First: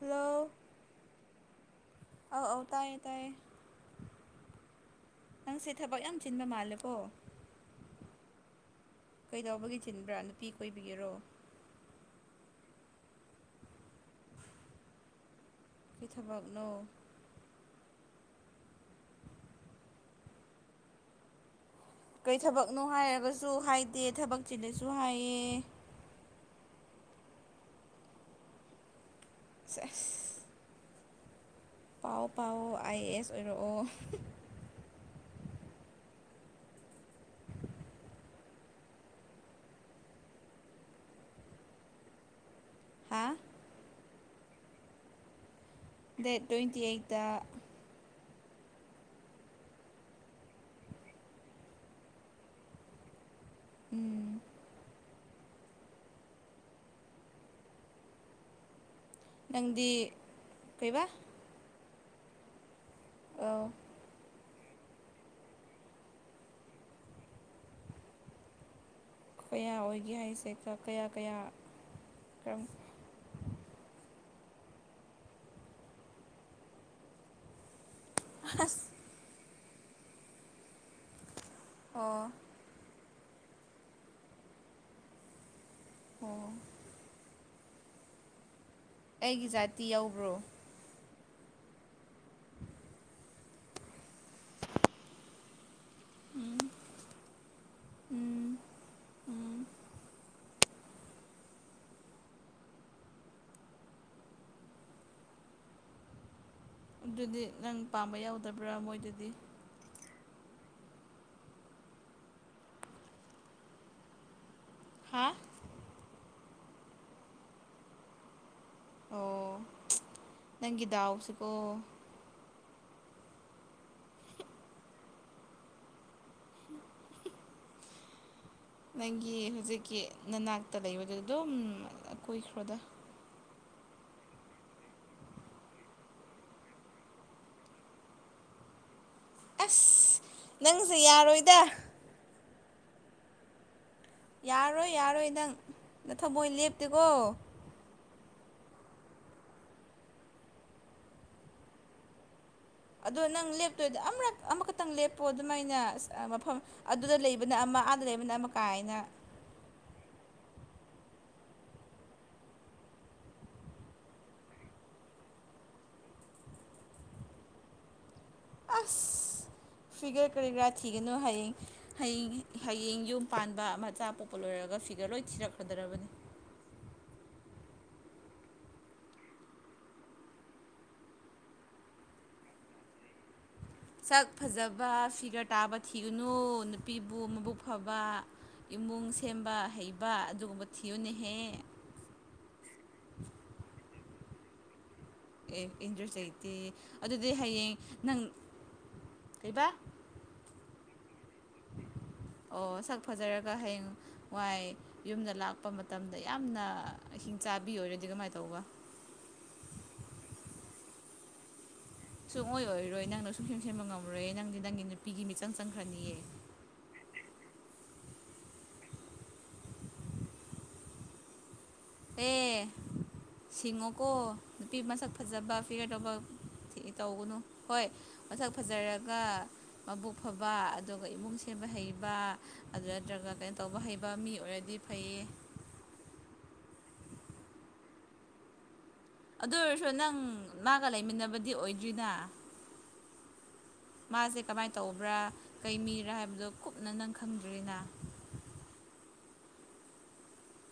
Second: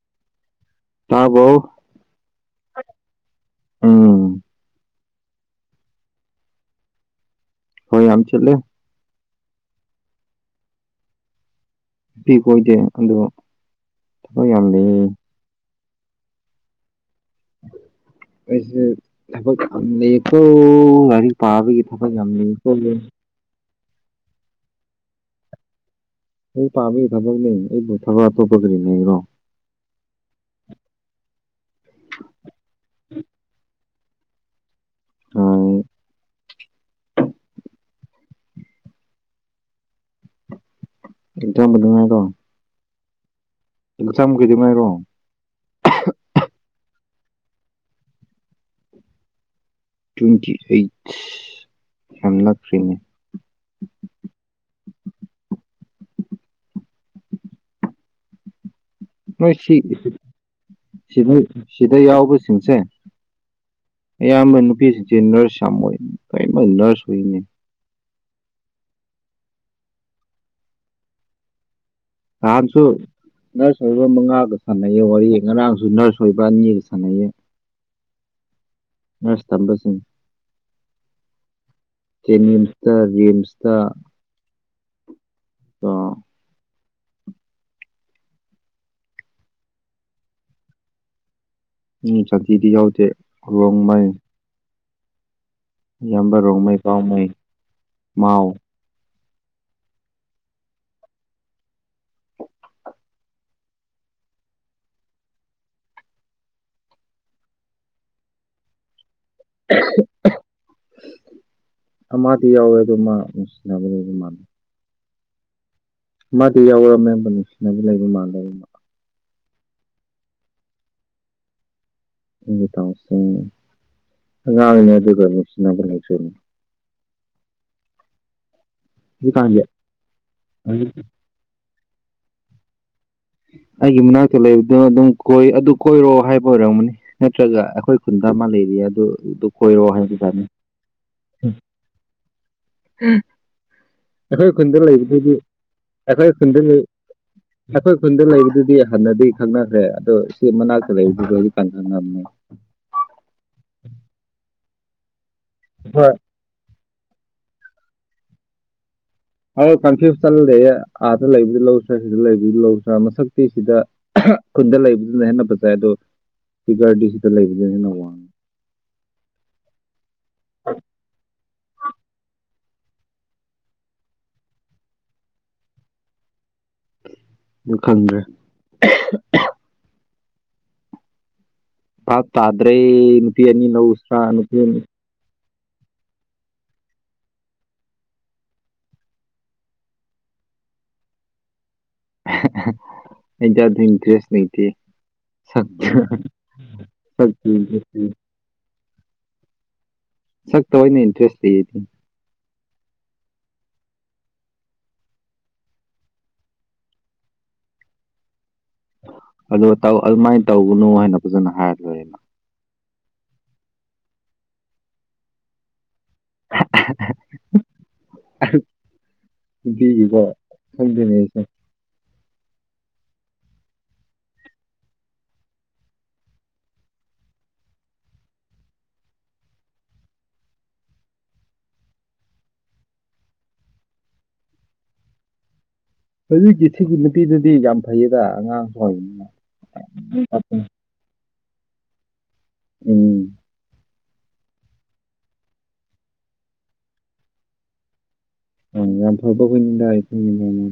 Hello ꯇꯥꯕꯣ ꯑꯧ ꯑꯧ ꯇꯥꯏꯌꯦ ꯇꯥꯏꯌꯦ ꯎꯝ ꯅꯪꯁꯦ ꯊꯕꯛ ꯌꯥꯝ ꯆꯤꯟꯕ ꯃꯥꯜꯂꯦꯀꯣ ꯍꯣꯏ ꯌꯥꯝ ꯆꯠꯂ ꯀꯩꯗꯧꯕꯒꯤ ꯆꯤꯟꯕ꯭ꯔꯥ ꯅꯨꯄꯤ ꯀꯣꯏꯕꯤꯒꯦꯔꯣ ꯄꯤꯕ ꯑꯣꯏꯗꯦ ꯑꯗꯣ ꯊꯕꯛ ꯌꯥꯝ ꯂꯩ ꯀꯩ ꯊꯕꯛꯅꯣ ꯁꯣ ꯍꯥꯏꯅꯤ [unintelligible] ꯄꯥꯕꯒꯤ ꯊꯕꯛ ꯌꯥꯝ ꯀꯩ ꯂꯩꯌꯦꯀꯣ ꯊꯕꯛꯅꯣ ꯂꯥꯏꯔꯤꯛ ꯍꯥꯏꯔꯒꯁꯨ ꯍꯥꯏꯗꯦ ꯊꯕꯛ ꯆꯤꯜꯂꯁꯨ ꯍꯥꯏꯑ ꯑꯩ ꯄꯥꯕꯒꯤ ꯊꯕꯛꯅꯦ ꯑꯩꯕꯨ ꯊꯕꯛ ꯑꯇꯣꯞꯄ ꯀꯔꯤꯅꯦꯔꯣ ꯆꯦꯁ ꯄꯥꯎ ꯄꯥꯎ ꯑꯥꯏ ꯑꯦ ꯑꯦꯁ ꯑꯣꯏꯔꯛꯑꯣ ꯎꯝ ꯑꯦꯇꯣ ꯃꯗꯨꯉꯥꯏꯗꯣ ꯍꯥꯥ ꯀꯨꯊꯥꯃꯨꯛꯩꯗ ꯃꯥꯏꯔꯣ [unintelligible] ꯗꯦꯠ ꯇ꯭ꯋꯦꯟꯇꯤ ꯑꯩꯠꯇ ꯇ꯭ꯋꯦꯟꯇꯤ ꯑꯩꯠ ꯌꯥꯝ ꯂꯥꯛꯇ꯭ꯔꯤꯅꯦ ꯎꯝ ꯅꯣꯏ ꯁꯤ ꯅꯪꯗꯤ ꯀꯩꯕꯥ ꯁꯤꯗ ꯌꯥꯎꯕꯁꯤꯡꯁꯦ ꯑ ꯑꯌꯥꯝꯕ ꯅꯨꯄꯤꯁꯤꯡꯁꯦ ꯅꯔꯁ ꯌꯥꯝꯃꯣꯏ ꯀꯔꯤꯃ ꯅꯔꯁ ꯑꯣꯏꯔꯤꯅꯦ ꯀꯌꯥ ꯑꯣꯏꯒꯦ ꯍꯥꯏꯁꯦ ꯀꯌꯥ ꯀꯌꯥ ꯀꯔꯝ ꯊꯝꯁꯨ ꯅꯔꯁ ꯑꯣꯏꯕ ꯃꯉꯥꯒ ꯁꯥꯟꯅꯩꯌꯦ ꯋꯥꯔꯤ ꯉꯔꯥꯡꯁꯨ ꯅꯔꯁ ꯑꯣꯏꯕ ꯑꯅꯤꯒ ꯁꯥꯟꯅꯩꯌꯦ ꯍꯁ ꯑꯦꯁ ꯊꯂꯣꯁꯤꯡ [unintelligible] ꯑꯣ [unintelligible] ꯔꯤꯝꯁꯇ ꯑꯣ ꯑꯩꯒꯤ ꯖꯥꯇꯤ ꯌꯧꯕ꯭ꯔꯣ ꯖꯇꯤꯗꯤ ꯌꯥꯎꯗꯦ ꯔꯣꯡ ꯃꯩ ꯏꯌꯥꯝꯕ ꯎꯝ ꯔꯣꯃꯩ ꯄꯥꯎ ꯃꯩ ꯃꯥꯎ ꯎꯝ ꯎꯝ ꯑꯗꯨꯗꯤ ꯅꯪ ꯄꯥꯝꯕ ꯌꯥꯎꯗꯕ꯭ꯔꯥ ꯃꯣꯏꯗꯨꯗꯤ ꯑꯃꯗꯤꯗꯤ ꯌꯥꯎꯋꯦ ꯑꯗꯨ ꯃꯥ ꯅꯨꯡꯁꯤꯅꯕꯅꯦ ꯑꯗꯨ ꯃꯥꯜꯂ ꯍꯥꯥ ꯃꯥꯗꯤ ꯌꯥꯎꯔ ꯃꯌꯥꯝꯕ ꯅꯨꯡꯁꯤꯅꯕ ꯂꯩꯕ ꯃꯜꯂ ꯑꯣ ꯅꯪꯒꯤ ꯗꯥꯎꯁꯤꯀꯣ ꯏꯒꯤꯇꯥꯎꯁꯤꯡ ꯑꯉꯥꯡꯔꯤꯅ ꯑꯗꯨꯒ ꯅꯨꯡꯁꯤꯕ ꯂꯩꯖꯣꯏꯅꯦ ꯅꯪꯒꯤ ꯍꯧꯖꯤꯛꯀꯥꯟꯒꯤ ꯍꯧꯖꯤꯛꯀꯤ ꯅꯅꯥꯛꯇ ꯂꯩꯕꯗꯨ ꯑꯗꯨꯝ ꯀꯨꯏꯈ꯭ꯔꯣꯗ ꯑꯩꯒꯤ ꯃꯅꯥꯛꯇ ꯂꯩꯕꯗꯨ ꯑꯗꯨꯝ ꯀꯣꯏ ꯑꯗꯨ ꯀꯣꯏꯔꯣ ꯍꯥꯏꯕ ꯑꯣꯏꯔꯝꯃꯅꯤ ꯅꯠꯇ꯭ꯔꯒ ꯑꯩꯈꯣꯏ ꯈꯨꯟꯗ ꯑꯃ ꯂꯩꯔꯤ ꯑꯗꯨꯗꯨ ꯀꯣꯏꯔꯣ ꯑꯁ ꯍꯥꯏꯅ ꯇꯥꯅꯤ ꯅꯪꯁꯦ ꯌꯥꯔꯣꯏꯗ ꯑꯩꯈꯣꯏ ꯈꯨꯟꯗ ꯌꯥꯔꯣꯏ ꯌꯥꯔꯣꯏ ꯂꯩꯕꯕꯁꯤꯗꯤ ꯅꯪ ꯑꯩꯈꯣꯏ ꯊꯃꯣꯏ ꯈꯨꯟꯗ ꯂꯩ ꯂꯦꯞꯇꯦꯀꯣ ꯑꯩꯈꯣꯏ ꯈꯨꯟꯗ ꯂꯩꯕꯗꯨꯗꯤ ꯍꯥꯟꯟꯅꯅꯗꯤ ꯈꯪꯅꯈ꯭ꯔꯦ ꯑꯗꯣ ꯁꯤ ꯃꯅꯥꯛꯇ ꯂꯩꯕꯗꯨ ꯂꯗꯤ ꯀꯥꯟꯈꯪ ꯉꯝꯅꯤ ꯑꯗꯣ ꯅꯪ ꯂꯦꯞꯇꯣꯏꯗꯤ ꯑꯃ ꯑꯃꯈꯛꯇꯪ ꯂꯦꯞꯄꯣ ꯑꯗꯨꯃꯥꯏꯅ ꯍꯣꯏ ꯃꯐꯝ ꯑꯗꯨꯗ ꯂꯩꯕꯅ ꯑꯃ ꯑꯥꯗ ꯂꯩꯕꯅ ꯑꯃ ꯀꯥꯏꯅ ꯍꯣꯏ ꯀꯟꯐ꯭ꯌꯨꯁ ꯆꯜꯂꯦ ꯑꯥꯗ ꯂꯩꯕꯗꯤ ꯂꯧꯁꯤ꯭ꯔꯥ ꯁꯤꯗ ꯂꯩꯕꯗꯤ ꯂꯧꯗ꯭ꯔꯥ ꯃꯁꯛꯇꯤ ꯁꯤꯗ ꯈꯨꯟꯗ ꯂꯩꯕꯗꯨꯅ ꯍꯦꯟꯅ ꯐꯖꯩ ꯑꯗꯣ ꯐꯤꯒꯔꯇꯤ ꯁꯤꯗ ꯂꯩꯕꯗꯨꯅ ꯍꯦꯟꯅ ꯋꯥꯡꯉꯤ ꯑꯁ ꯐꯤꯒꯔ ꯀꯔꯤꯒꯔꯥ ꯊꯤꯒꯅꯨ ꯍꯌꯦꯡ ꯍꯌꯦꯡ ꯍꯌꯦꯡ ꯌꯨꯝ ꯄꯥꯟꯕ ꯃꯆꯥ ꯄꯣꯛꯄ ꯂꯣꯏꯔꯒ ꯐꯤꯒꯔ ꯂꯣꯏ ꯊꯤꯔꯛꯀꯗꯕꯅꯤ ꯈꯪꯗ꯭ꯔꯦ ꯄꯥ ꯇꯗ꯭ꯔꯦ ꯅꯨꯄꯤꯅꯤ ꯅꯧꯁ ꯁꯛ ꯅꯨꯄꯤꯅꯤ [unintelligible] ꯇꯥꯕ ꯊꯤꯒꯅꯨ ꯅꯨꯄꯤꯕꯨ ꯃꯕꯨꯛ ꯐꯕ ꯏꯃꯨꯡ ꯁꯦꯝꯕ ꯍꯩꯕ ꯑꯗꯨꯒꯨꯝꯕ ꯊꯤꯌꯨꯅꯍꯦ ꯑꯩꯖꯗ ꯏꯟꯇ꯭ꯔꯦꯁ ꯅꯇ ꯑꯦ ꯏꯟꯗ꯭ꯔꯦꯁ ꯂꯩꯇꯦ ꯑꯗꯨꯗꯤ ꯁꯛꯇ ꯍꯌꯦꯡ ꯏꯟꯇꯔꯦꯁ ꯂꯩ ꯅꯪ ꯀꯩꯕ ꯁꯛꯇꯣ ꯑꯩꯅ ꯏꯟꯔꯦꯁ ꯊꯦ ꯑꯣ ꯁꯛ ꯐꯖꯔꯒ ꯍꯌꯦꯡ ꯋꯥꯏ ꯌꯨꯝꯗ ꯂꯥꯛꯄ ꯃꯇꯝꯗ ꯌꯥꯝꯅ ꯑ ꯍꯤꯡ ꯆꯥꯕꯤ ꯑꯣꯏꯔꯗꯤ ꯀꯃꯥꯏꯅ ꯇꯧꯕ ꯑ ꯑꯗꯨꯃꯥꯏꯅ ꯇꯧꯕꯅꯨ ꯍꯥꯏꯅ ꯐꯖꯅ ꯍꯥꯏꯔ ꯂꯣꯏꯔꯦꯃ ꯁꯨꯡꯑꯣ ꯑꯣꯏꯔꯣꯏ ꯅꯪꯅ ꯁꯨꯡ ꯁꯦꯝ ꯁꯦꯝꯕ ꯉꯝꯔꯣꯏꯦ ꯅꯪꯗꯤ ꯅꯪꯒꯤ ꯅꯨꯄꯤꯒꯤ ꯃꯤꯆꯪ ꯆꯪꯈ꯭ꯔꯅꯤꯌꯦ [unintelligible] [unintelligible] ꯑꯦ ꯁꯤꯡꯉꯣꯀꯣ ꯅꯨꯄꯤ ꯃꯁꯛ ꯐꯖꯕ ꯄꯤꯒꯗꯧꯕ ꯇꯧꯒꯅꯨ ꯍꯣꯏ ꯃꯁꯛ ꯐꯖꯔꯒ ꯃꯕꯨꯛ ꯐꯕ ꯑꯗꯨꯒ ꯏꯃꯨꯡ ꯁꯦꯝꯕ ꯍꯩꯕ ꯑꯗꯨ ꯅꯠꯇ꯭ꯔꯒ ꯀꯩꯅꯣ ꯇꯧꯕ ꯍꯩꯕ ꯃꯤ ꯑꯣꯏꯔꯗꯤ ꯐꯩꯌꯦ ꯍꯧꯖꯤꯛꯀꯤ ꯁꯤꯒꯤ ꯅꯨꯄꯤꯗꯨꯗꯤ ꯌꯥꯝ ꯐꯩꯌꯦꯗ ꯑꯉꯥꯡ [unintelligible] ꯑꯗꯨ ꯑꯣꯏꯔꯁꯨ ꯅꯪ ꯃꯥꯒ ꯂꯩꯃꯤꯟꯅꯕꯗꯤ ꯑꯣꯏꯗ꯭ꯔꯤꯅ ꯎꯝ ꯃꯥꯁꯦ ꯀꯃꯥꯏꯅ ꯇꯧꯕ꯭ꯔꯥ ꯀꯩ ꯃꯤꯔꯥ ꯍꯥꯏꯕꯗꯣ ꯀꯨꯞꯅ ꯅꯪ ꯈꯪꯗ꯭ꯔꯤꯅ [unintelligible]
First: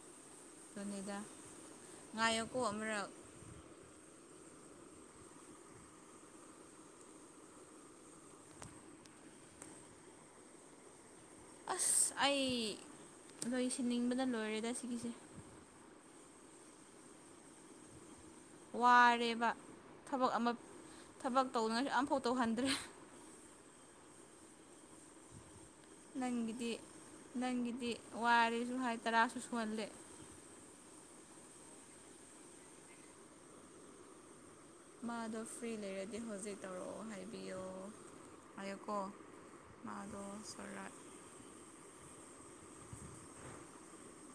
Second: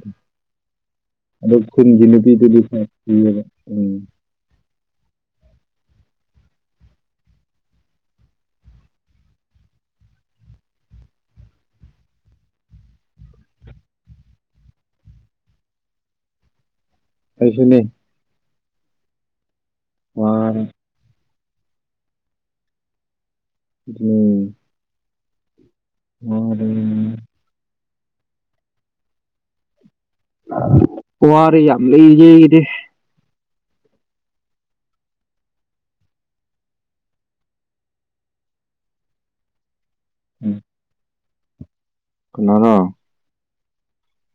ꯑꯗꯨꯅꯤꯗ ꯑꯗꯣ ꯉꯥꯏꯌꯣꯀꯣ ꯑꯃꯨꯔꯛ [inaudible] ꯑꯁ ꯑꯩ ꯂꯣꯏꯁꯤꯟꯅꯤꯡꯕꯅ ꯂꯣꯏꯔꯦꯗ ꯁꯤꯒꯤꯁꯦ ꯑꯩꯁꯨꯅꯦ ꯋꯥꯔꯦꯕ ꯊꯕꯛ ꯑꯃ ꯋꯥꯔꯦ ꯊꯕꯛ ꯇꯧꯅꯁꯨ ꯑꯃꯝꯐꯥꯎ ꯇꯧꯍꯟꯗ꯭ꯔꯦ ꯎꯝ ꯅꯪꯒꯤꯗꯤ ꯅꯪꯒꯤꯗꯤ ꯋꯥꯔꯦꯁꯨ ꯍꯥꯏ ꯇꯔꯥꯁꯨ ꯁꯨꯍꯜꯂꯦ ꯋꯥꯔꯤ ꯌꯥꯝ ꯂꯩꯌ‌ꯦ ꯑꯩꯗꯤ ꯃꯥꯗꯣ ꯐ꯭ꯔꯤ ꯂꯩꯔꯗꯤ ꯍꯧꯖꯤꯛ ꯇꯧꯔꯛꯑꯣ ꯍꯥꯏꯕꯤꯌꯣ ꯍꯥꯏꯌꯣꯀꯣ ꯃꯥꯗꫭ ꯁꯣꯔꯥꯠ ꯀꯟꯅꯔꯥ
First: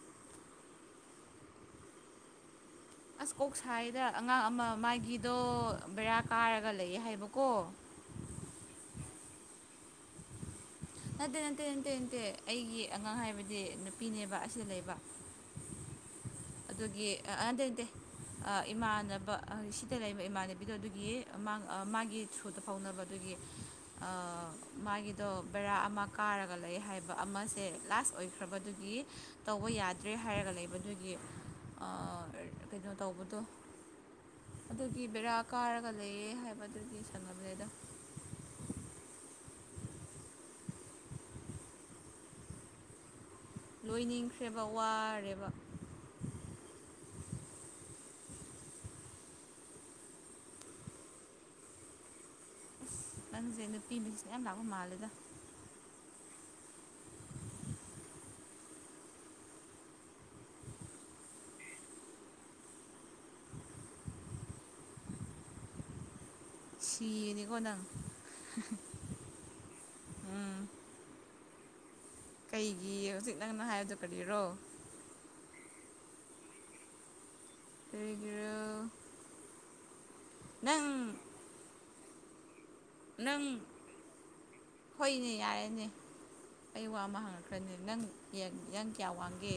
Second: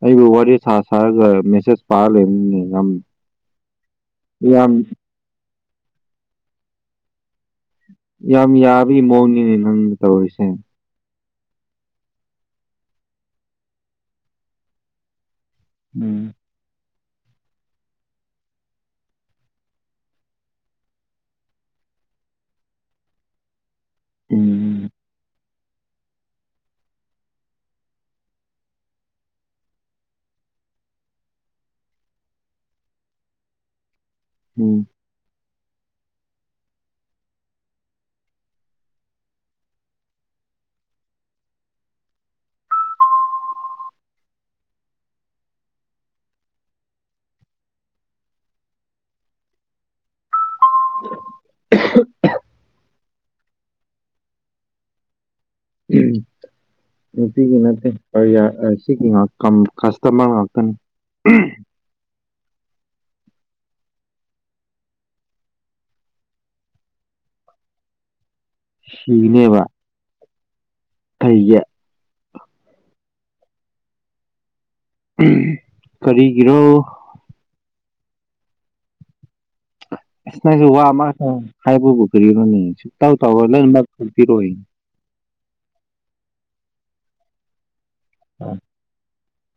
ꯑꯩꯕꯨ ꯋꯥꯔꯤ ꯁꯥ ꯁꯥꯔꯒ ꯃꯦꯁꯦꯖ ꯄꯥꯔ ꯂꯩꯕꯅꯤꯅꯦ ꯌꯥꯝ ꯑꯁ ꯀꯣꯛ ꯁꯥꯏꯗ ꯑꯉꯥꯡ ꯑꯃ ꯌꯥꯝ ꯃꯥꯒꯤꯗꯣ ꯕꯦꯔꯥ ꯀꯥꯔꯒ ꯂꯩꯌ‌ꯦ ꯍꯥꯏꯕꯀꯣ ꯌꯥꯝ ꯌꯥꯕꯩ ꯃꯑꯣꯡꯅꯤꯅꯦ ꯅꯪ ꯇꯧꯔꯤꯁꯦ ꯅꯠꯇꯦ ꯅꯠꯇꯦ ꯅꯠꯇꯦ ꯅꯠꯇꯦ ꯑꯩꯒꯤ ꯑꯉꯥꯡ ꯍꯥꯏꯕꯗꯤ ꯅꯨꯄꯤꯅꯦꯕ ꯑꯁꯤꯗ ꯂꯩꯕ ꯎꯝ ꯑꯗꯨꯒꯤ ꯑꯥ ꯅꯠꯇꯦ ꯅꯠꯇꯦ ꯑꯥ ꯏꯃꯥꯟꯅꯕ ꯁꯤꯗ ꯂꯩꯕ ꯏꯃꯥꯟꯅꯕꯤꯗꯣ ꯑꯗꯨꯒꯤ ꯃꯥꯒꯤ ꯊ꯭ꯔꯨꯗ ꯐꯥꯎꯅꯕ ꯑꯗꯨꯒꯤ ꯑꯥ ꯎꯝ ꯃꯥꯒꯤꯗꯣ ꯕꯦꯔꯥ ꯑꯃ ꯀꯥꯔꯒ ꯂꯩ ꯍꯥꯏꯕ ꯑꯃꯁꯦ ꯂꯥꯁ ꯑꯣꯏꯈ꯭ꯔꯕ ꯑꯗꯨꯒꯤ ꯇꯧꯕ ꯌꯥꯗ꯭ꯔꯦ ꯍꯥꯏꯔꯒ ꯂꯩꯕꯗꯨꯒꯤ ꯑꯥ ꯀꯩꯅꯣ ꯇꯧꯕꯗꯣ ꯑꯗꯨ ꯎꯝ ꯇꯤ ꯕꯦꯔꯥ ꯀꯥꯔꯒ ꯂꯩꯌꯦ ꯍꯥꯏꯕꯗꯨꯒꯤ ꯁꯥꯟꯅꯕꯅꯦꯗ ꯂꯣꯏꯅꯤꯡꯈ꯭ꯔꯦꯕ ꯋꯥꯔꯦꯕ [unintelligible] ꯅꯪꯁꯦ ꯅꯨꯄꯤ ꯃꯤꯁ‌ꯦꯖ ꯌꯥꯝ ꯂꯥꯛꯄ ꯃꯥꯜꯂꯦꯗ ꯎꯝ ꯅꯨꯄꯤꯒꯤ ꯅꯠꯇꯦ [unintelligible] ꯁꯤꯒꯤ ꯉ ꯀꯁꯇꯃꯔ ꯉꯥꯛꯇꯅꯤ ꯁꯤꯅꯤꯀꯣꯅꯪ ꯁꯤꯒꯅꯦꯕ ꯎꯝ ꯀꯩꯒꯤ ꯀꯩꯒꯤ ꯍꯧꯖꯤꯛ ꯅꯪꯅ ꯍꯥꯏꯕꯗꯨ ꯀꯔꯤꯔꯣ ꯀꯔꯤꯒꯤꯔꯣ ꯀꯔꯤꯒꯤꯔꯥ ꯑꯁ ꯅꯪꯁ‌ꯦ ꯋꯥ ꯑꯃ ꯅꯪ ꯍꯥꯏꯕꯕꯨ ꯀꯔꯣꯅꯦ ꯁꯨꯛꯇꯥꯎ ꯇꯥꯎꯔ ꯅꯪ ꯂꯣꯏꯅꯃꯛ [unintelligible] ꯈꯄꯤꯔꯣꯏ ꯍꯣꯏꯅꯦ ꯌꯥꯔꯦꯅꯦ ꯑꯩ ꯋꯥ ꯑꯃ ꯍꯪꯉꯛꯈ꯭ꯔꯅꯤ ꯅꯪ ꯅꯪ ꯀꯌꯥ ꯋꯥꯡꯒꯦ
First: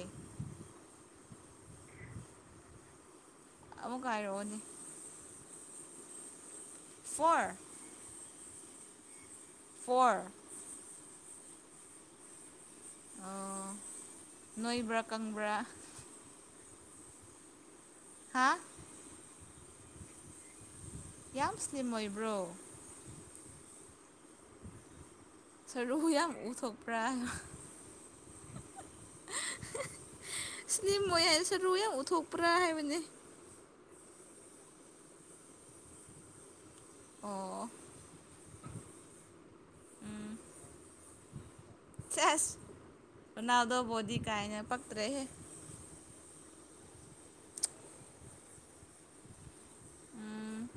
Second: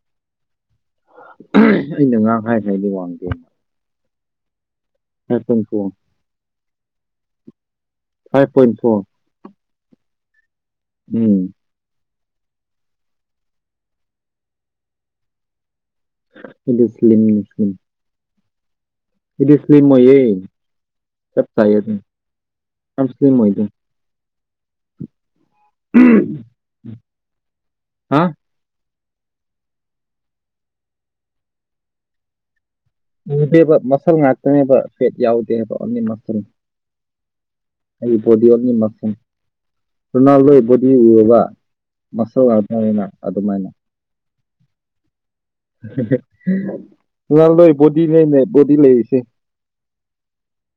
ꯑꯩꯅ ꯉꯥꯔꯥꯡ ꯍꯥꯏꯈꯔ‌ꯦ ꯑꯩꯗꯤ ꯋꯥꯡꯗꯦ ꯑꯃꯨꯛꯀ ꯍꯥꯏꯔꯛꯑꯣꯅꯦ ꯐꯥꯏꯚ ꯄꫭꯏꯟ ꯐꫭꯔ ꯋꯥꯡꯏ four five point four four ꯎꯝ ꯑꫭ ꯅꯣꯏꯕ꯭ꯔꯥ ꯀꯪꯕ꯭ꯔꯥ ꯁꯂꯤꯁꯂꯤꯝ [unintelligible] ꯍꯥꯥ ꯑꯩꯗꯤ ꯏꯁ꯭ꯂꯤꯝ ꯑꯣꯏꯌꯦ ꯆꯞ ꯌꯥꯝ ꯆꯥꯏ ꯁ꯭ꯂꯤꯝ ꯑꯗꯨꯅ ꯑꯣꯏꯕ꯭ꯔꯣ ꯌꯥꯝ [unintelligible] ꯏꯁ꯭ꯂꯤꯝ ꯑꯣꯏꯗ ꯁꯔꯨ ꯌꯥꯝ ꯎꯊꯣꯛꯄ꯭ꯔꯥ ꯍꯥ ꯏꯁꯂ꯭ꫯꯝ ꯑꫭꯏ ꯍꯥꯏ ꯁꯔꯨ ꯌꯥꯝ ꯎꯠꯊꯣꯛꯄ꯭ꯔꯥ ꯍꯥꯏꯕꯅꯦ ꯎꯗꯦꯕ ꯃꯁꯜ ꯉꯥꯛꯇꯅꯦꯕ ꯐꯦꯠ ꯌꯥꯎꯗꯦꯕ ꯑꯣꯟꯂꯤ ꯃꯁꯜ ꯑꯣ ꯑꯩ ꯕꯣꯗꯤ ꯑꯣꯟꯂꯤ ꯃꯁꯜ ꯔꯣꯅꯥꯜꯗꯣꯏ ꯕꯣꯗꯤ ꯎꯔꯕ ꯃꯁꯜ ꯆꯁ ꯉꯥꯛꯇꯅꯤꯅ ꯑꯗꯨꯃꯥꯏꯅ ꯔꫭꯅꯥꯜꯗꯣ ꯕꫭꯗꯤ ꯀꯥꯥꯏꯅ ꯄꯛꯇꯔꯦꯍꯦ ꯔꫭꯅꯥꯜꯗꯣꯏ ꯕꯣꯗꯤ ꯂꯩꯅꯦ ꯕꯣꯗꯤ ꯂꯩꯔꯤꯁꯦ ꯎꯝ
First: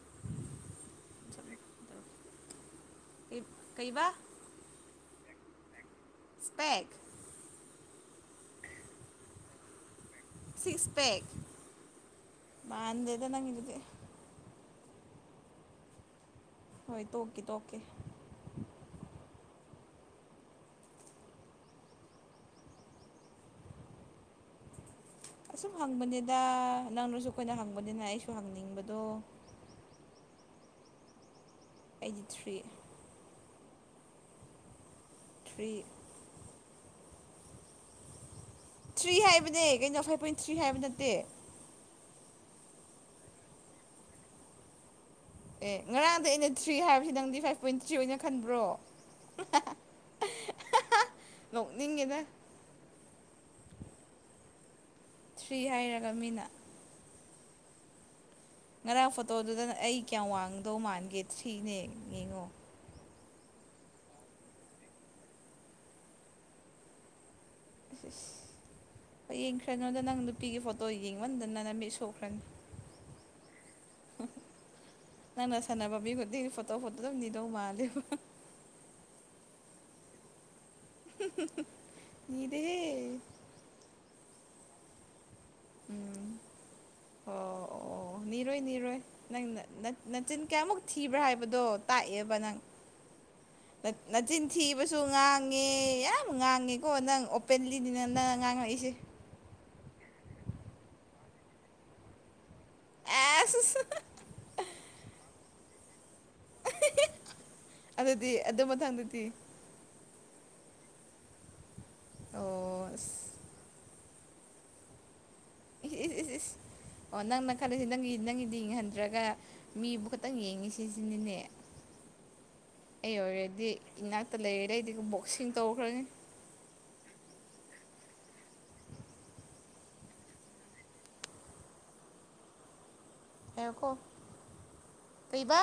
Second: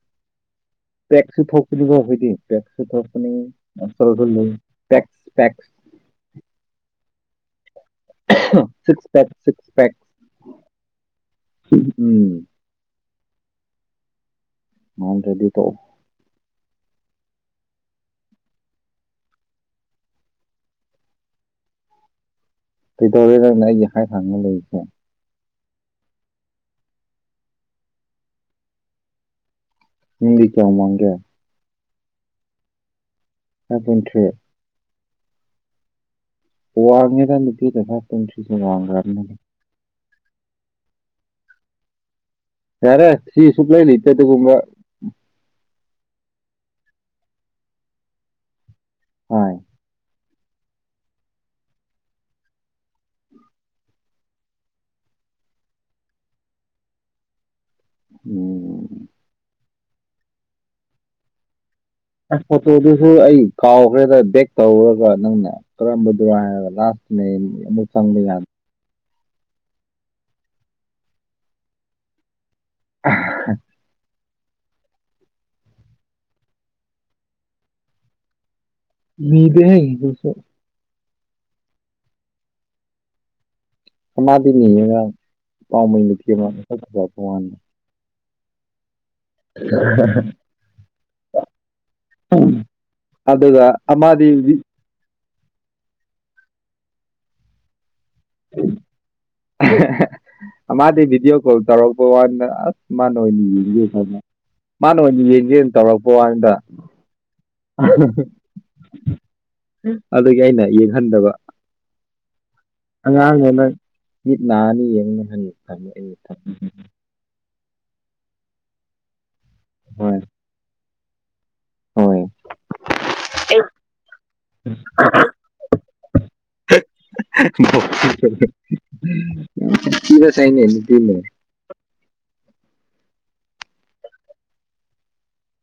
[unintelligible] ꯄꯦꯛꯁꯨ ꯊꯣꯛꯄꯅꯤꯀꫭ ꯑꯩꯈꫭꯏꯗꯤ ꯄꯦꯛꯁꯨ ꯊꯣꯛꯄꯅꯤꯀꯅꯨ ꯀꯩꯕꯥ ꯃꯆꯥꯜꯗꯨ ꯂꯩ ꯄꯦꯛ ꯄꯦꯛꯁ ꯏꯁꯄꯦꯛ ꯁꯤꯛ ꯄꯦꯛ ꯁꯤꯛ ꯄꯦꯛꯀ ꯎꯝ ꯃꯥꯥꯟꯗꯦꯗ ꯅꯪꯒꯤꯗꯨꯗꯤ ꯃꯥꯟꯗꯔꯗꯤ ꯇꯣꯛꯑꯨ ꯍꯣꯏ ꯇꫭꯛꯀꯦ ꯇꫭꯛꯀꯦ ꯀꯩꯗꯧꯔꯦ ꯅꯪꯅ ꯑꯩꯒꯤ ꯍꯥꯠ ꯍꯪꯉꯥ ꯂꯩꯔꯤꯁꯦ ꯑꯁꯨꯝ ꯍꯪꯕꯅꯤꯗ ꯅꯪꯅꯁꯨ ꯑꯩꯈꯣꯏꯅ ꯍꯪꯕꯅꯤꯅ ꯑꯩꯁꯨ ꯍꯪꯅꯤꯡꯕꯗꯣ ꯅꯪꯗꯤ ꯀꯌꯥꯝ ꯋꯥꯡꯒꯦ ꯑꯩꯗꯤ ꯊꯥꯔꯤ ꯐꯥꯏꯚ ꯄꫭꯏꯟ ꯊꯥꯔꯤ ꯊꯥꯔꯤ ꯋꯥꯡꯉꯦꯗ ꯅꯨꯄꯤ [unintelligible] ꯄꫭꯏꯟ ꯊꯥꯔꯤꯁꯦ ꯋꯥꯡ ꯊꯥꯔꯤ ꯍꯥꯏꯕꯅꯦ ꯀꯩꯅꯣ ꯐꯥꯏꯚ ꯄꯣꯏꯟ ꯊꯥꯔꯤ ꯍꯥꯏꯕ ꯅꯠꯇꯦ ꯌꯥꯔꯦ ꯊꯥꯔꯤ ꯁꯨꯛꯂꯩ ꯂꯩꯇꯦ ꯑꯗꯨꯒꯨꯝꯕ ꯑꯦ ꯉꯔꯥꯡꯗ ꯑꯩꯅ ꯊꯥꯔꯤ ꯍꯥꯏꯕꯁꯤ ꯅꯪꯗꯤ ꯐꯥꯏꯚ ꯄꯣꯏꯟ ꯊꯥꯔꯤ ꯑꯣꯏꯅ ꯈꯟꯕ꯭ꯔꯣ ꯍꯥꯏ ꯅꯣꯛꯅꯤꯡꯉꯤꯗ ꯊꯥꯔꯤ ꯍꯥꯏꯔꯒ ꯃꯤꯅ ꯎꯝ ꯉꯔꯥꯡ ꯐꯣꯇꯣꯗꯨꯗꯅ ꯑꯩ ꯀꯌꯥꯝ ꯋꯥꯡꯗꯧ ꯃꯥꯟꯒꯦ ꯊꯥꯔꯤꯅꯦ ꯌꯦꯡꯉꯣ ꯐꫭꯇꫭꯗꯨꯁꯨ ꯑꯩ ꯀꯥꯎꯈ꯭ꯔꯦꯗ ꯕꯦꯛ ꯇꯧꯔꯒ ꯅꯪꯅ ꯀꯔꯝꯝꯕꯗꯨ ꯍꯥꯏꯔ ꯂꯥꯞꯅꯦꯛ ꯑꯁ ꯑꯁ ꯍꯌꯦꯡꯈ꯭ꯔꯅꯣꯗ ꯅꯪ ꯅꯨꯄꯤꯒꯤ ꯐꯣꯇꯣ ꯌꯦꯡꯃꯟꯗꯅ ꯅꯪ ꯅꯃꯤꯠ ꯁꯣꯛꯈ꯭ꯔꯅꯤ [unintelligible] ꯅꯪꯅ ꯁꯥꯟꯅꯕ ꯃꯤ ꯈꯨꯗꯤꯡꯒꯤ ꯐꯣꯇꯣ ꯐꯣꯇꯣ ꯑꯗꯨꯝ ꯅꯤꯗꯧ ꯃꯥꯜꯂꯦꯕ ꯅꯤꯗꯦꯍꯦ ꯅꫭꯏꯁꯨ ꯅꯤꯗꯦꯍꯦ ꯀꯥꯅꯗ ꯅꯤꯎꯔ ꯄꯥꯝꯃꯨꯏ ꯎꯝ ꯅꯨꯄꯤ [unintelligible] ꯑꯣ ꯑꯣ ꯅꯤꯔꯣꯏ ꯅꯤꯔꯣꯏ ꯅꯪ ꯅꯆꯤꯟ ꯀꯌꯥꯃꯨꯛ ꯊꯤꯕ꯭ꯔꯥ ꯍꯥꯏꯕꯗꯣ ꯇꯥꯛꯑꯦꯕ ꯅꯪ ꯑꯗꯨꯒ ꯅꯆꯤꯟ ꯑꯃꯗꯤ ꯊꯤ ꯍꯥꯏꯕꯁꯨ ꯉꯥꯡꯉꯦ ꯌꯥꯝ ꯉꯥꯡꯉꯦꯀꯣ ꯅꯪ ꯑꯣꯄꯦꯟꯂꯤꯅꯤꯅ ꯅꯪ ꯉꯥꯡꯉꯛꯏꯁꯦ ꯃꯥꯗꯤ ꯚꯤꯗꯤꯑꯣ ꯀꯣꯜ ꯇꯧꯔꯛꯄ ꯋꯥꯅ ꯑꯁ ꯃꯥꯅ ꯑꯦꯁ ꯑꯣꯏꯅꯤꯌꯦ [unintelligible] ꯃꯥꯅ ꯑꯣꯏꯅ ꯌꯦꯟꯁꯦ ꯇꯧꯔꯛꯄ ꯋꯥꯅꯤꯗ ꯑꯗꯨꯗꯤ ꯑꯗꯨ ꯃꯊꯪꯗꯗꯤ ꯑꯗꯨꯒꯤ ꯑꯩꯅ ꯌꯦꯡꯍꯟꯗꯕ ꯑꯣ ꯑꯉꯥꯡꯗ ꯑꯁ ꯅꫭꯏ ꯃꯤꯠ ꯅꯥꯔꯅꯤ ꯌꯦꯡꯅ ꯍꯥꯏꯌꯨ ꯏꯁ ꯏꯁ ꯏꯁ ꯏꯁ ꯑꯣ ꯅꯪꯅ ꯈꯜꯂꯁꯤ ꯅꯪꯒꯤ ꯅꯪꯒꯤꯗꯤ ꯏꯪꯍꯟꯗ꯭ꯔꯒ ꯃꯤꯕꯨ ꯍꯣꯏ ꯈꯇꯪ ꯌꯦꯡꯉꯤ ꯁꯤꯁꯤꯅꯤꯅꯦ ꯍꯣꯏ ꯑꯩ ꯑꯣꯏꯔꯗꯤ ꯏꯅꯥꯛꯇ ꯂꯩꯔ ꯔꯗꯤ ꯕꯣꯛꯁꯤꯡ ꯇꯧꯈ꯭ꯔꯅꯤ ꯕꯣꯛꯁꯤꯡ ꯇꯧꯔꯅꯤ ꯌꯥꯝ ꯁꯥꯊꯤꯕ ꯁꯥꯏꯅꯦ ꯅꯨꯄꯤꯅ ꯑꯦꯈꯣ ꯀꯩꯕ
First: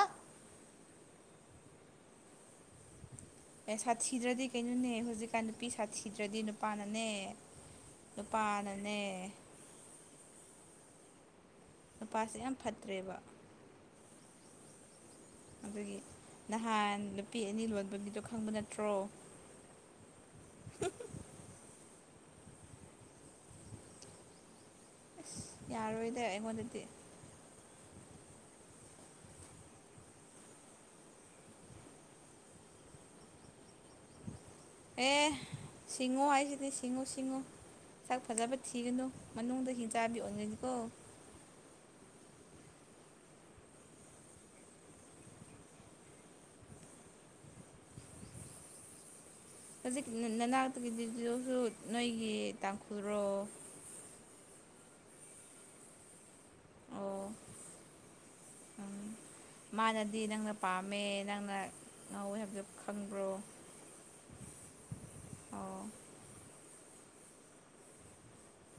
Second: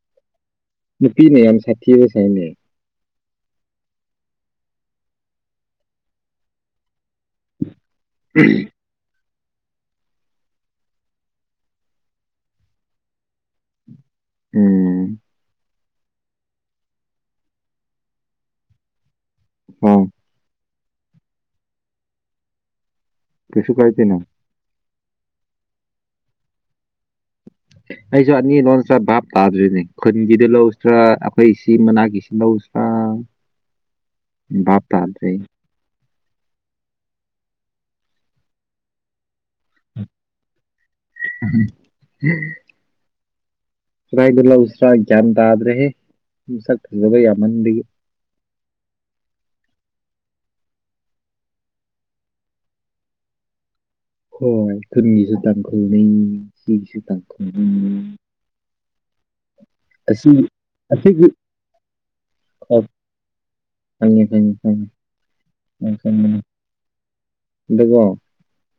ꯅꯨꯄꯤꯅ ꯌꯥꯝ ꯁꯥꯊꯤꯕꯁꯥꯏꯅꯦ ꯑꯦ ꯁꯥꯊꯤꯗ꯭ꯔꯗꯤ ꯀꯩꯅꯣꯅꯦ ꯍꯧꯖꯤꯛꯀꯥꯟ ꯅꯨꯄꯤ ꯁꯥꯊꯤꯗ꯭ꯔꯗꯤ ꯅꯨꯄꯥꯅꯅꯦ ꯅꯨꯄꯥꯅꯅꯦ ꯅꯨꯄꯥꯁꯦ ꯌꯥꯝ ꯐꯠꯇ꯭ꯔꯦꯕ ꯎꯝ ꯑꯗꯨꯒꯤ ꯅꯍꯥꯟ ꯅꯨꯄꯤ ꯑꯅꯤ ꯂꯣꯟꯕꯒꯤꯗꯣ ꯈꯪꯕ ꯅꯠꯇ꯭ꯔꯣ ꯎꯝ ꯀꯩꯁꯨ ꯀꯥꯏꯇꯦꯅꯦ ꯑꯁ ꯌꯥꯔꯣꯏꯗ ꯑꯩꯉꯣꯟꯗꯗꯤ ꯑꯩꯁꯨ ꯑꯅꯤ ꯂꯣꯟꯁꯤ꯭ꯔꯥ ꯚꯥꯞ ꯇꯥꯗ꯭ꯔꯤꯅꯦ ꯈꯨꯟꯒꯤꯗꯨ ꯂꯧꯁꯤ꯭ꯔꯥ ꯑꯩꯈꯣꯏ ꯁꯤ ꯃ ꯅꯥꯀꯤ ꯁꯤ ꯂꯧꯁꯤ꯭ꯔꯥ ꯚꯥꯞ ꯑꯦ ꯇꯥꯗ꯭ꯔꯦ ꯁꯤꯡꯉꯣ ꯍꯥꯏꯁꯤꯗꯤ ꯁꯤꯡꯉꯨ ꯁꯤꯡꯉꯨ ꯁꯥꯛ ꯐꯖꯕ ꯊꯤꯒꯅꯨ ꯃꯅꯨꯡꯗ ꯍꯤꯡꯆꯥꯕꯤ ꯑꯣꯟꯒꯅꯤꯀꯣ ꯎꯝꯝ ꯀꯌꯗꯒꯤ ꯂꯧꯁꯤꯔꯥ ꯒꯌ꯭ꯥꯟ ꯇꯗ꯭ꯔꯦ ꯁꯛ ꯐꯖꯕ ꯌꯥꯝ ꯃꯟꯕꯩ [unintelligible] ꯍꯧꯖꯤꯛ ꯅꯅꯥꯛꯇꯒꯤꯗꯤꯁꯨ ꯅꯣꯏꯒꯤ ꯇꯥꯡꯈꯨꯜꯂꯣ ꯍꯣꯏ ꯀꯨꯝꯃꯤꯁꯨ ꯇꯥꯡꯈꯨꯜꯅꯤ ꯑꯩꯁꯨ ꯑꯣ ꯇꯥꯡꯈꯨꯜꯅꯤ ꯎꯝ ꯃꯥꯅꯗꯤ ꯑꯁꯤ ꯅꯪꯅ ꯄꯥꯝꯃꯦ ꯑꯁꯤꯒꯤ ꯅꯪꯅ ꯉꯧꯋꯦ ꯍꯥꯏꯕꯗꯨ ꯈꯪꯕ꯭ꯔꯣ ꯐꯩꯌꯦ ꯐꯩꯌꯦ ꯐ ꯑꯣ ꯑꯗꯨꯀꯣ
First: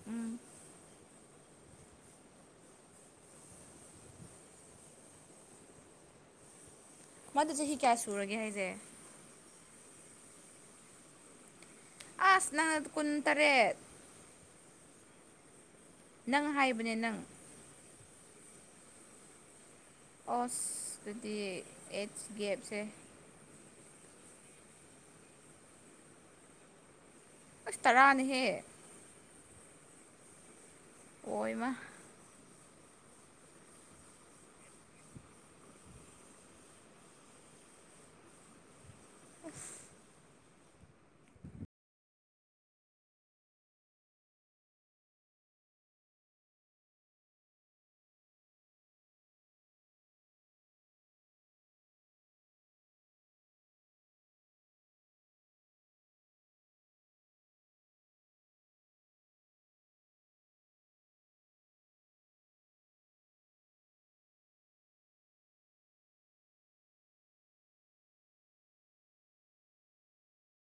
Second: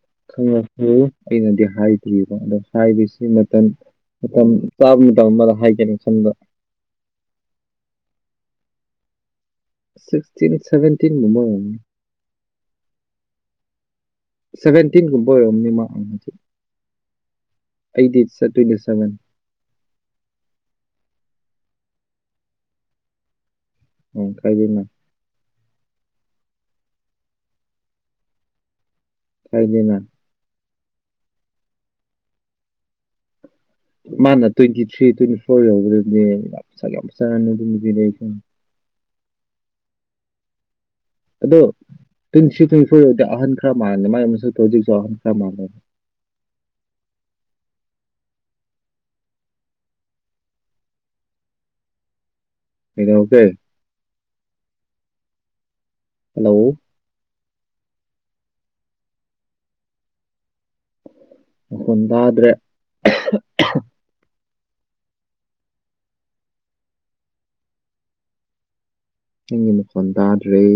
ꯎꯝ ꯈꯟꯂꯥꯁꯨ ꯑꯩꯅꯗꯤ ꯍꯥꯏꯗ꯭ꯑꯔꯤꯕ ꯑꯗꯣ ꯍꯥꯏꯕꯁꯤ ꯃꯇꯝ ꯃꯇꯝ ꯆꯥꯕ ꯃꯇꯝ ꯑꯃꯗ ꯍꯥꯏꯒꯦ ꯈꯟꯕꯥ ꯃꯗꯨ ꯆꯍꯤ ꯀꯌꯥ ꯁꯨꯔꯒꯦ ꯍꯥꯏꯁꯦ ꯁꯤꯛꯁꯇꯤꯟ ꯁꯚꯦꯟꯇꯤꯟ ꯒꯨꯝꯕꯥ ꯑꯣꯏꯔꯝꯅꯤ꯫ ꯑꯁ ꯅꯪ ꯑꯗꯨ ꯀꯨꯟ ꯇꯔꯦꯠ ꯁꯚꯦꯟꯇꯤꯟ ꯀꯨꯝꯕꯥ ꯑꯣꯏꯔꯝꯒꯅꯤ ꯃ ꯅꯪ ꯍꯥꯏꯕꯅꯦ ꯅꯪ ꯑꯩꯗꯤ ꯏꯠꯁ ꯇꯣꯏꯟꯇꯤ ꯁꯕꯦꯟ ꯑꯣꯁ ꯑꯗꯨꯗꯤ ꯑꯩꯠꯁ ꯒꯦꯞꯁꯦ ꯎꯝ ꯀꯥꯏꯗꯅ ꯑꯁ ꯇꯔꯥꯅꯤꯍꯦ ꯀꯥꯏꯗꯦꯅ ꯑꯣ ꯏ ꯏꯃꯥ ꯃꯥꯅ ꯇ꯭ꯋꯦꯟꯇꯤ ꯊ꯭ꯔꯤ ꯇ꯭ꯋꯦꯟꯇꯤ ꯐꯣꯔ ꯌꯧꯕꯗꯗꯤ ꯌꯥꯝ ꯌꯥꯝ ꯆꯥꯅꯔꯅꯤ ꯑꯗꯨꯕꯨꯗꯤ ꯑꯁ ꯑꯗꯣ ꯇꯤꯟꯇꯤꯊꯤ ꯇꯤꯟꯇꯤ ꯐꯣꯔꯗꯤ ꯑꯍꯟ ꯈꯔ ꯃꯥꯜꯂꯦ ꯃꯒꯤ ꯃ ꯄ꯭ꯔꯣꯖꯁꯨ ꯑꯍꯟ ꯈꯔ ꯃꯥꯜꯂꯦ ꯀꯩꯗꯧꯒꯦ ꯍꯜꯂꯣ ꯃꯈꯣꯜ ꯇꯥꯗ꯭ꯔꯦ ꯅꯡꯒꯤ ꯝꯈꯣꯟ ꯇꯥꯗꯔꯦ